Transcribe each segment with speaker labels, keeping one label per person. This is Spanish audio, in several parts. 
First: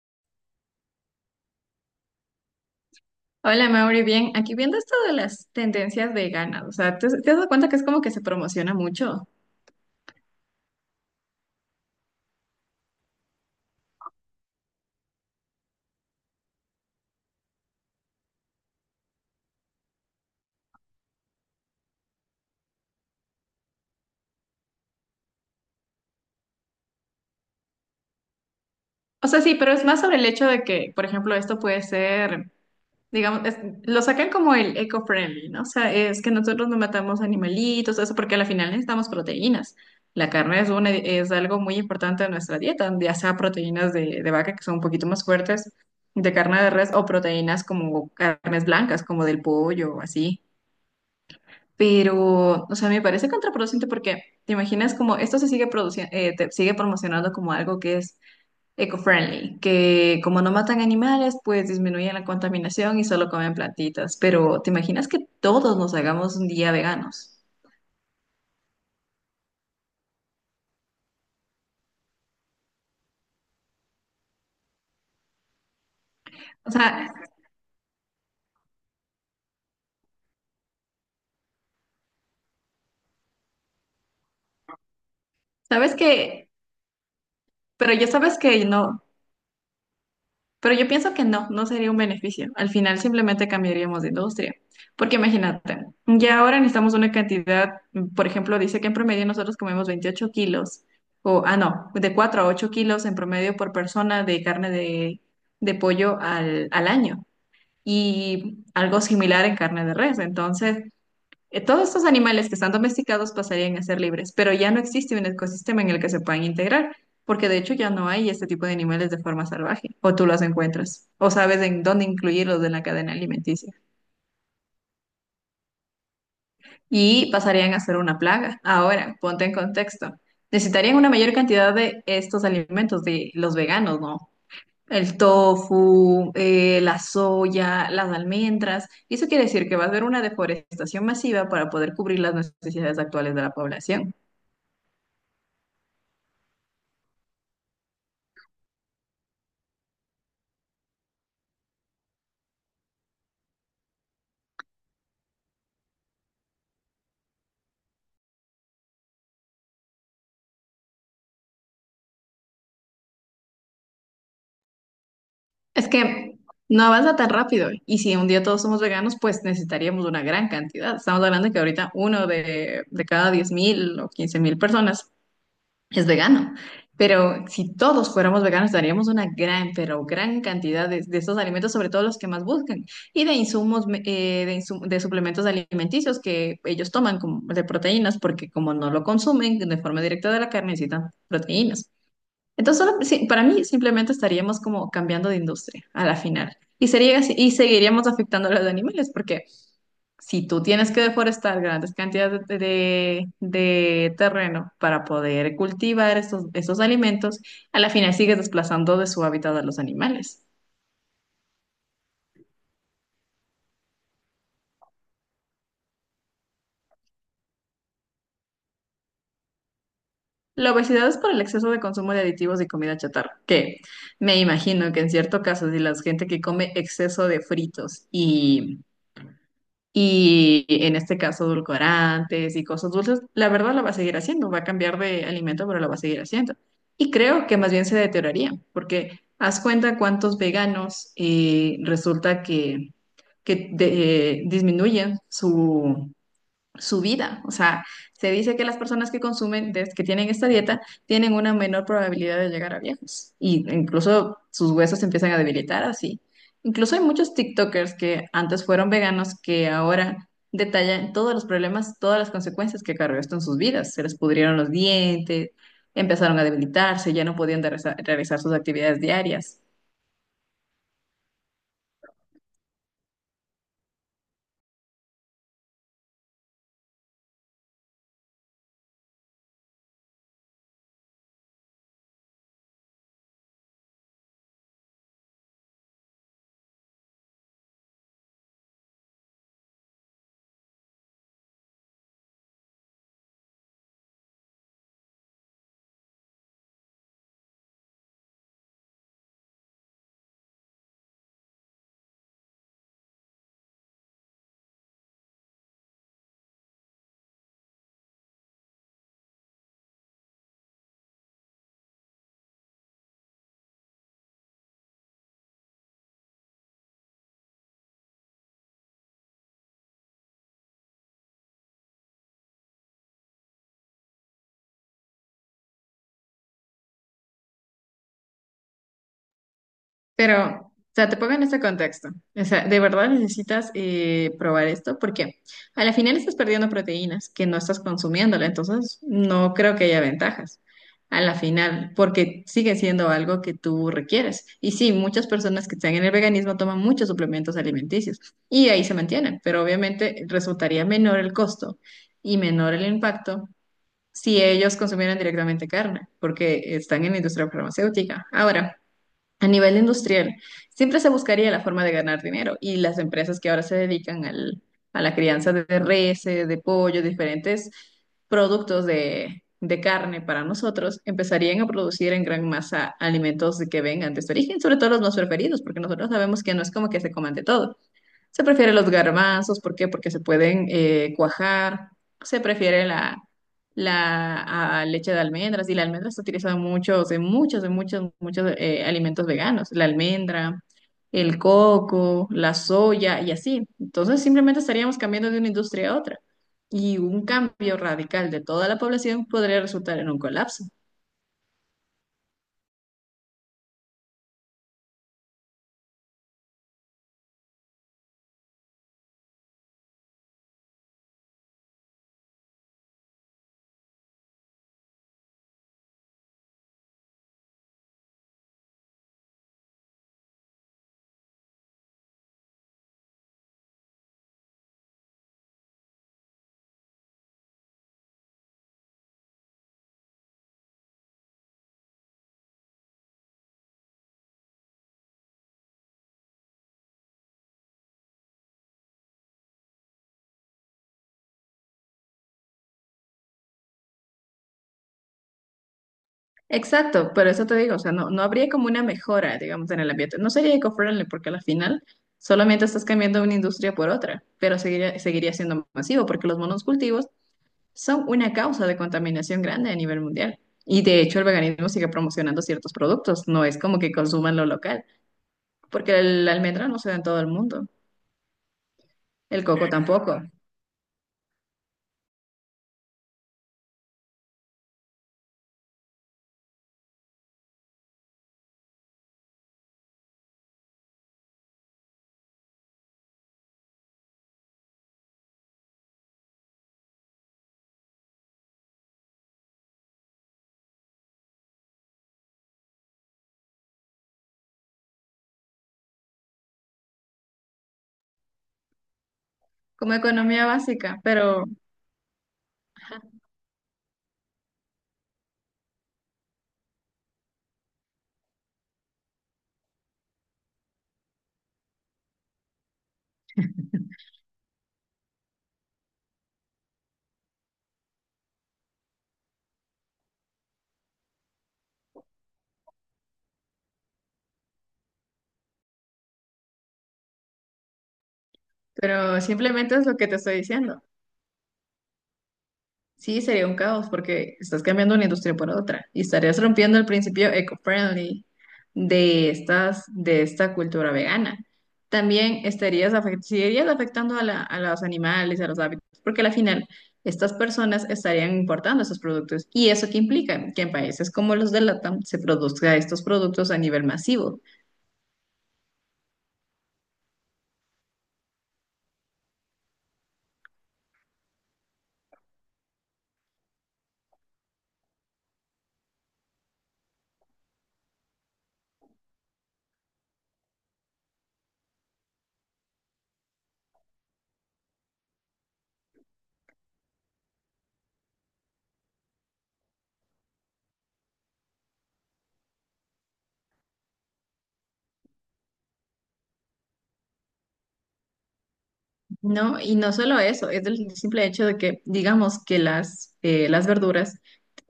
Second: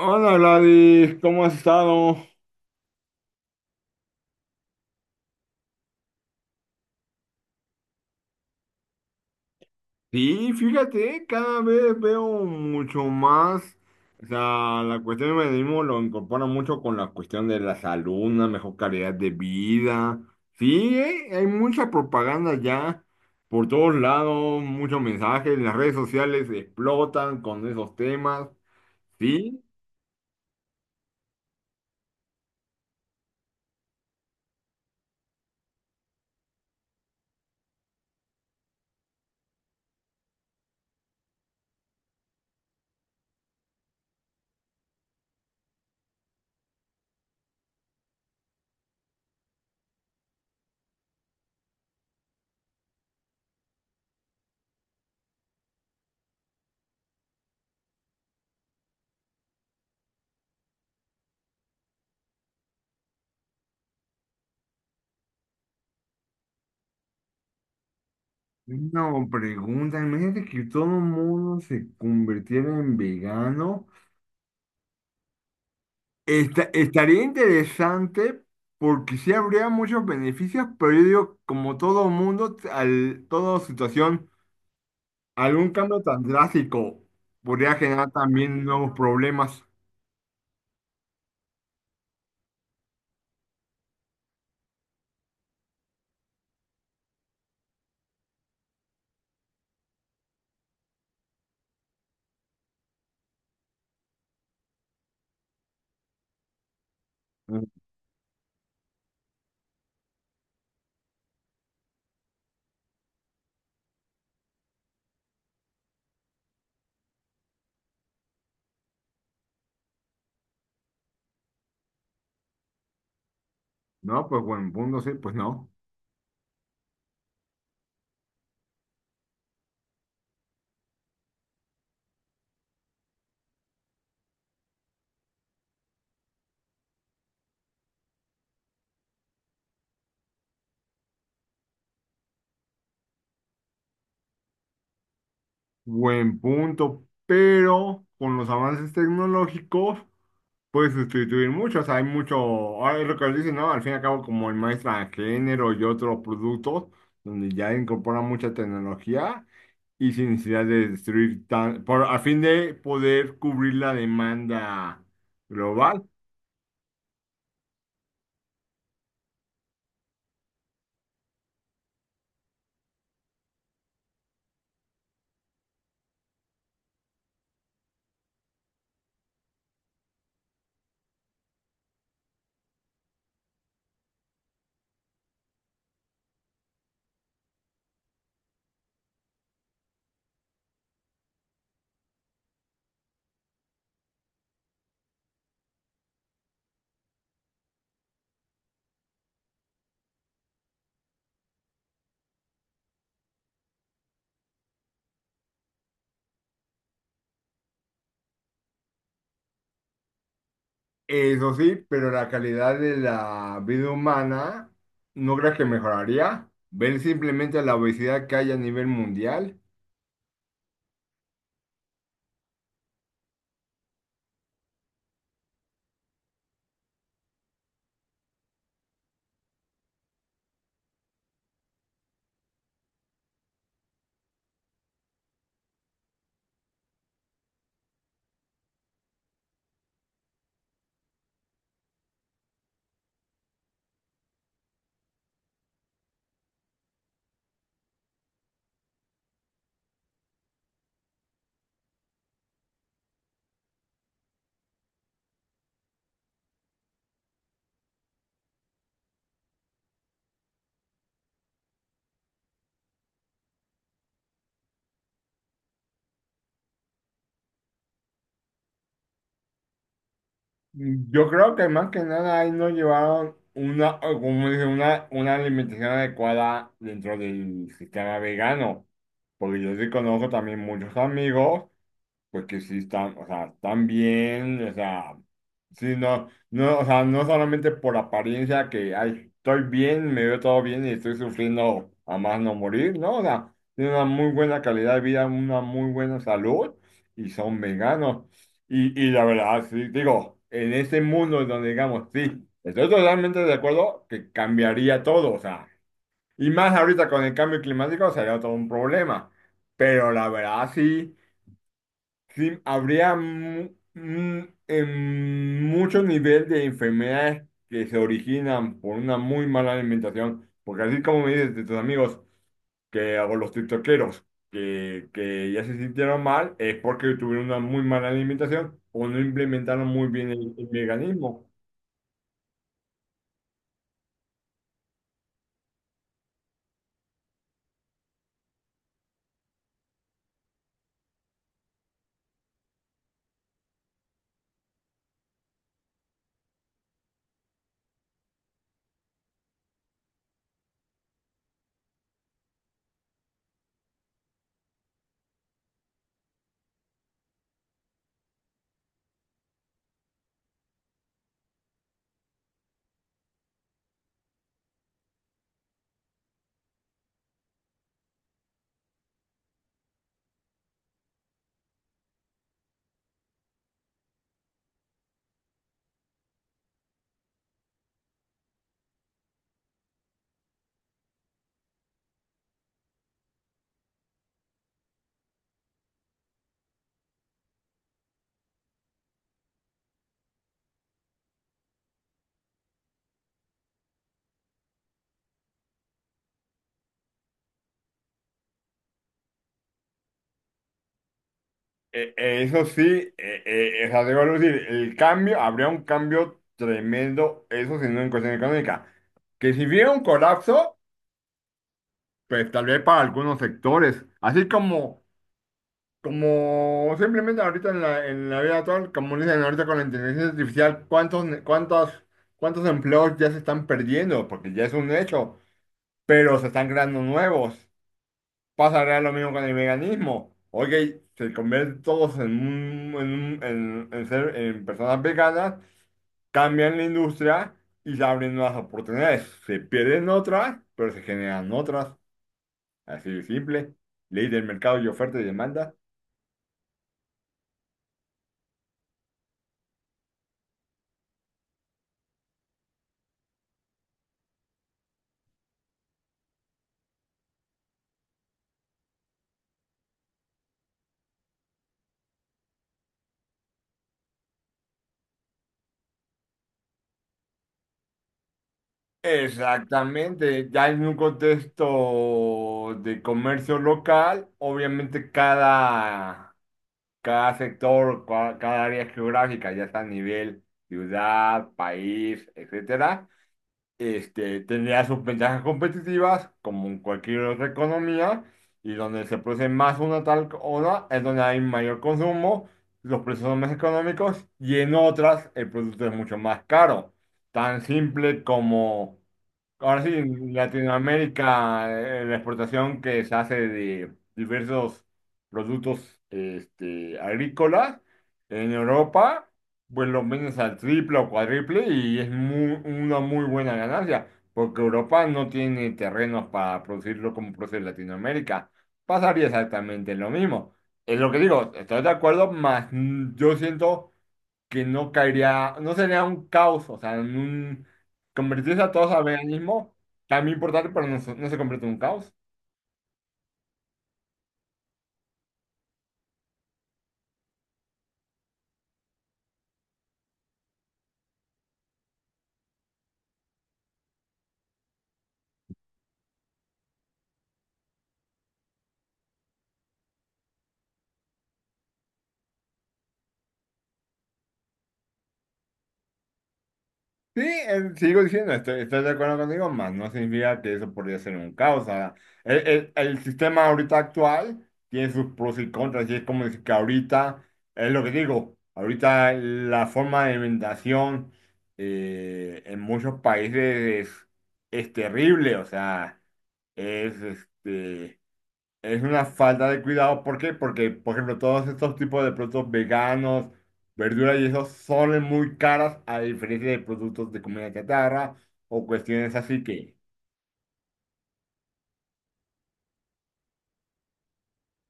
Speaker 1: Hola Gladys, ¿cómo has estado?
Speaker 2: Hola Mauri, bien, aquí viendo esto de las tendencias veganas, o sea, ¿te has dado cuenta que es como que se promociona mucho?
Speaker 1: Sí, fíjate, cada vez veo mucho más, o sea, la cuestión del veganismo lo incorpora mucho con la cuestión de la salud, una mejor calidad de vida. Sí, hay mucha propaganda ya por todos lados, muchos mensajes, las redes sociales explotan con esos temas.
Speaker 2: O sea, sí,
Speaker 1: Sí,
Speaker 2: pero es más sobre el hecho de que, por ejemplo, esto puede ser, digamos, lo sacan como el eco-friendly, ¿no? O sea, es que nosotros no matamos animalitos, eso, porque al final necesitamos proteínas. La carne es una, es algo muy importante de nuestra dieta, ya sea proteínas de vaca que son un poquito más fuertes, de carne de res, o proteínas como carnes blancas, como del pollo o así. Pero, o sea, me parece contraproducente porque te imaginas como esto se sigue produciendo, te sigue promocionando como algo que es eco-friendly, que como no matan animales, pues disminuyen la contaminación y solo comen plantitas. Pero, ¿te imaginas que todos nos hagamos un día veganos?
Speaker 1: no, pregunta, imagínate que todo el mundo se convirtiera en vegano.
Speaker 2: O sea,
Speaker 1: Estaría interesante porque sí habría muchos beneficios, pero yo digo, como todo mundo, toda situación, algún
Speaker 2: sabes
Speaker 1: cambio tan
Speaker 2: que,
Speaker 1: drástico podría
Speaker 2: pero ya
Speaker 1: generar
Speaker 2: sabes
Speaker 1: también
Speaker 2: que
Speaker 1: nuevos
Speaker 2: no.
Speaker 1: problemas.
Speaker 2: Pero yo pienso que no sería un beneficio. Al final simplemente cambiaríamos de industria. Porque imagínate, ya ahora necesitamos una cantidad, por ejemplo, dice que en promedio nosotros comemos 28 kilos, o, ah, no, de 4 a 8 kilos en promedio por persona de carne de pollo al año.
Speaker 1: Mm,
Speaker 2: Y algo similar en carne de res. Entonces, todos estos animales que están domesticados pasarían a ser libres, pero ya no existe un ecosistema en el que se puedan integrar, porque de hecho ya no hay este tipo de animales de forma salvaje, o tú los encuentras, o sabes en dónde incluirlos en la cadena alimenticia,
Speaker 1: No, pues buen punto, sí, pues no.
Speaker 2: y pasarían a ser una plaga. Ahora, ponte en contexto. Necesitarían una mayor cantidad de estos alimentos de los veganos, ¿no? El tofu, la soya, las almendras. Y eso quiere decir que va a haber una deforestación masiva para poder cubrir las necesidades actuales de la población.
Speaker 1: Buen punto, pero con los avances tecnológicos puedes sustituir muchos. Hay mucho, ahora es lo que dicen, ¿no? Al fin y al cabo, como el maestra de género y otros productos, donde ya incorporan mucha tecnología. Y sin necesidad de destruir tan, por, a fin de poder cubrir la demanda
Speaker 2: Es
Speaker 1: global.
Speaker 2: que no avanza tan rápido. Y si un día todos somos veganos, pues necesitaríamos una gran cantidad. Estamos hablando de que ahorita uno de cada 10.000 o 15.000 personas es vegano. Pero si todos fuéramos veganos, daríamos una gran, pero gran cantidad de estos alimentos, sobre todo los que más buscan, y de insumos, de suplementos alimenticios que ellos toman como de proteínas, porque como no lo consumen de forma directa de la carne, necesitan proteínas. Entonces, sí, para mí simplemente estaríamos como cambiando de industria a la final. Y sería, y seguiríamos afectando a los animales, porque si tú tienes que deforestar grandes cantidades de terreno para poder cultivar esos alimentos, a la final sigues desplazando de su hábitat a los animales.
Speaker 1: Eso sí, pero la calidad de la vida humana no creo que mejoraría. Ver simplemente la obesidad que hay a nivel mundial.
Speaker 2: La obesidad es por el exceso de consumo de aditivos y comida chatarra, que me imagino que en cierto caso, si la gente que come exceso de fritos y en este caso, edulcorantes y cosas dulces, la verdad la va a seguir haciendo, va a cambiar de alimento, pero la va a seguir haciendo. Y creo que más bien se deterioraría, porque haz cuenta cuántos veganos resulta que, disminuyen su vida. O sea, se dice que las personas que consumen, que tienen esta dieta, tienen una menor probabilidad de llegar a viejos. Y incluso sus huesos se empiezan a debilitar así. Incluso hay muchos TikTokers que antes fueron veganos que ahora detallan todos los problemas, todas las consecuencias que cargó esto en sus vidas. Se les pudrieron los dientes, empezaron a debilitarse, ya no podían realizar sus actividades diarias.
Speaker 1: Yo creo que más que nada ahí no llevaron una, o como dice, una alimentación adecuada dentro del sistema vegano. Porque yo sí conozco también muchos amigos. Porque sí están, o sea, están bien, o sea, sí, o sea, no solamente por apariencia que, ay, estoy bien, me veo todo bien y estoy sufriendo a más no morir, ¿no? O sea, tienen una muy buena calidad de vida, una muy buena salud y son veganos. Y la verdad, sí, digo, en este mundo donde digamos, sí, estoy totalmente de acuerdo que cambiaría todo, o sea, y más ahorita con el cambio climático sería todo un problema, pero la verdad, sí. Sí, habría mucho nivel de enfermedades que se originan por una muy mala alimentación, porque así como me dices de tus amigos que o los tiktokeros que ya se sintieron mal, es porque tuvieron una muy mala alimentación o no implementaron muy bien el
Speaker 2: Pero, o sea, te pongo en
Speaker 1: veganismo.
Speaker 2: este contexto. O sea, de verdad necesitas probar esto porque a la final estás perdiendo proteínas que no estás consumiéndola, entonces no creo que haya ventajas a la final porque sigue siendo algo que tú requieres. Y sí, muchas personas que están en el veganismo toman muchos suplementos alimenticios y ahí se mantienen, pero obviamente resultaría menor el costo y menor el impacto si ellos consumieran directamente carne porque están en la industria farmacéutica. Ahora. A nivel industrial, siempre se buscaría la forma de ganar dinero y las empresas que ahora se dedican a la crianza de reses, de pollo, diferentes productos de carne para nosotros, empezarían a producir en gran masa alimentos que vengan de este origen, sobre todo los más preferidos, porque nosotros sabemos que no es como que se coman de todo. Se prefieren los garbanzos, ¿por qué? Porque se pueden cuajar. Se prefiere la leche de almendras y la almendra se utiliza mucho en muchos, muchos alimentos veganos. La almendra, el coco, la soya y así. Entonces simplemente estaríamos cambiando de una industria a otra. Y un cambio radical de toda la población podría resultar en un colapso.
Speaker 1: Eso sí, o sea, debo decir, el cambio, habría un cambio tremendo, eso si no en cuestión económica. Que si hubiera un colapso, pues tal vez para algunos sectores, así como, como simplemente ahorita en en la vida actual, como dicen ahorita con la inteligencia artificial, cuántos empleos ya se están perdiendo, porque ya es un hecho, pero se están creando nuevos. Pasará lo mismo con el veganismo. Oye, se convierten todos en, un- en, un- en ser, en personas veganas, cambian la industria y se abren nuevas oportunidades. Se pierden otras, pero se generan otras. Así de simple. Ley del mercado y oferta y demanda.
Speaker 2: Exacto, pero eso te digo, o sea, no habría como una mejora, digamos, en el ambiente. No sería eco-friendly porque al final solamente estás cambiando una industria por otra, pero seguiría siendo masivo porque los monocultivos son una causa de contaminación grande a nivel mundial. Y de hecho el veganismo sigue promocionando ciertos productos, no es como que consuman lo local, porque el almendra no se da en todo el mundo, el coco tampoco,
Speaker 1: Exactamente, ya en un contexto de comercio local, obviamente cada sector, cada área geográfica, ya sea a nivel ciudad, país, etcétera, este, tendría sus ventajas competitivas, como en cualquier otra economía, y donde se produce más una tal cosa es donde hay mayor consumo, los precios son más económicos, y en otras el producto es mucho más caro. Tan simple como, ahora sí,
Speaker 2: como
Speaker 1: en
Speaker 2: economía básica,
Speaker 1: Latinoamérica, la exportación que se hace de diversos productos este, agrícolas, en Europa pues lo vendes al triple o cuádruple y es una muy buena ganancia, porque Europa no tiene terrenos para producirlo como produce Latinoamérica. Pasaría exactamente lo mismo. Es lo que digo, estoy de acuerdo, más yo siento que no caería, no sería un caos, o sea, en un, convertirse a todos a
Speaker 2: pero simplemente
Speaker 1: veganismo,
Speaker 2: es lo que te
Speaker 1: también
Speaker 2: estoy
Speaker 1: importante,
Speaker 2: diciendo.
Speaker 1: pero no, no se convierte en un caos.
Speaker 2: Sí, sería un caos porque estás cambiando una industria por otra y estarías rompiendo el principio eco-friendly de de esta cultura vegana. También estarías seguirías afectando a, a los animales, a los hábitos, porque al final estas personas estarían importando esos productos. ¿Y eso qué implica? Que en países como los de LATAM se produzca estos productos a nivel masivo,
Speaker 1: Sí, sigo diciendo, estoy de acuerdo contigo, más no significa que eso podría ser un caos. O sea, el sistema ahorita actual tiene sus pros y contras, y es como decir que ahorita, es lo que digo, ahorita la forma de alimentación en muchos países es terrible, o sea, es este. Es una falta de cuidado. ¿Por qué? Porque, por ejemplo, todos estos tipos de productos veganos, verduras y eso son muy caras a diferencia de productos de comida chatarra o cuestiones así
Speaker 2: ¿no? Y
Speaker 1: que.
Speaker 2: no solo eso, es el simple hecho de que, digamos, que las verduras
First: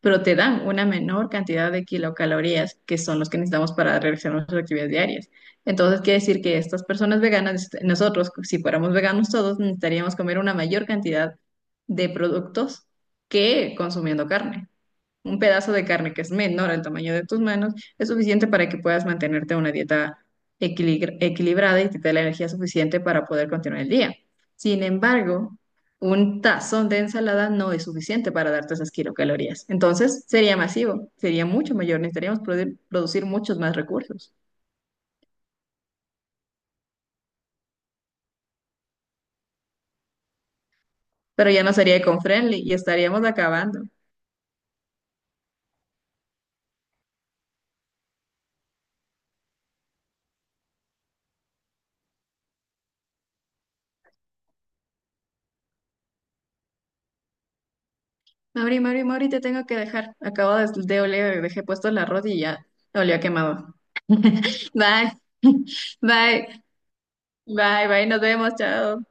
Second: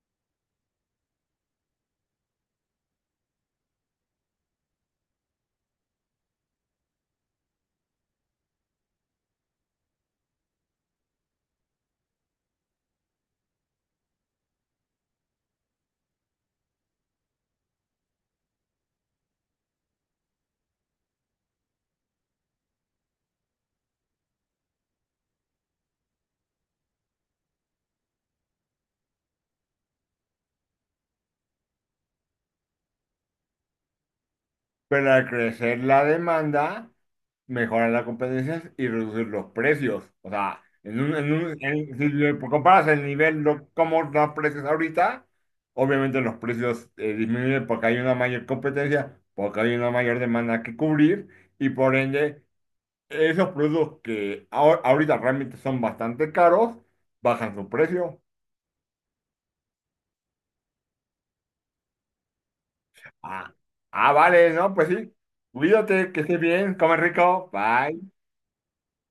Speaker 2: pero te dan una menor cantidad de kilocalorías que son los que necesitamos para realizar nuestras actividades diarias. Entonces, quiere decir que estas personas veganas, nosotros, si fuéramos veganos todos, necesitaríamos comer una mayor cantidad de productos que consumiendo carne. Un pedazo de carne que es menor al tamaño de tus manos es suficiente para que puedas mantenerte una dieta equilibrada y te dé la energía suficiente para poder continuar el día. Sin embargo, un tazón de ensalada no es suficiente para darte esas kilocalorías. Entonces, sería masivo, sería mucho mayor, necesitaríamos producir muchos más recursos.
Speaker 1: Pero al crecer la demanda, mejoran las competencias y reducir los precios. O sea,
Speaker 2: Pero ya no sería
Speaker 1: si le
Speaker 2: eco-friendly y
Speaker 1: comparas el
Speaker 2: estaríamos
Speaker 1: nivel, lo,
Speaker 2: acabando.
Speaker 1: como los precios ahorita, obviamente los precios disminuyen porque hay una mayor competencia, porque hay una mayor demanda que cubrir y por ende esos productos que ahorita realmente son bastante caros, bajan su precio.
Speaker 2: Mauri, Mauri, Mauri, te tengo que dejar. Acabo de oler, dejé puesto la rodilla. Olió a
Speaker 1: Ah,
Speaker 2: quemado.
Speaker 1: ah, vale, no, pues
Speaker 2: Bye.
Speaker 1: sí. Cuídate, que estés
Speaker 2: Bye.
Speaker 1: bien, come rico,
Speaker 2: Bye, bye,
Speaker 1: bye.
Speaker 2: nos vemos, chao.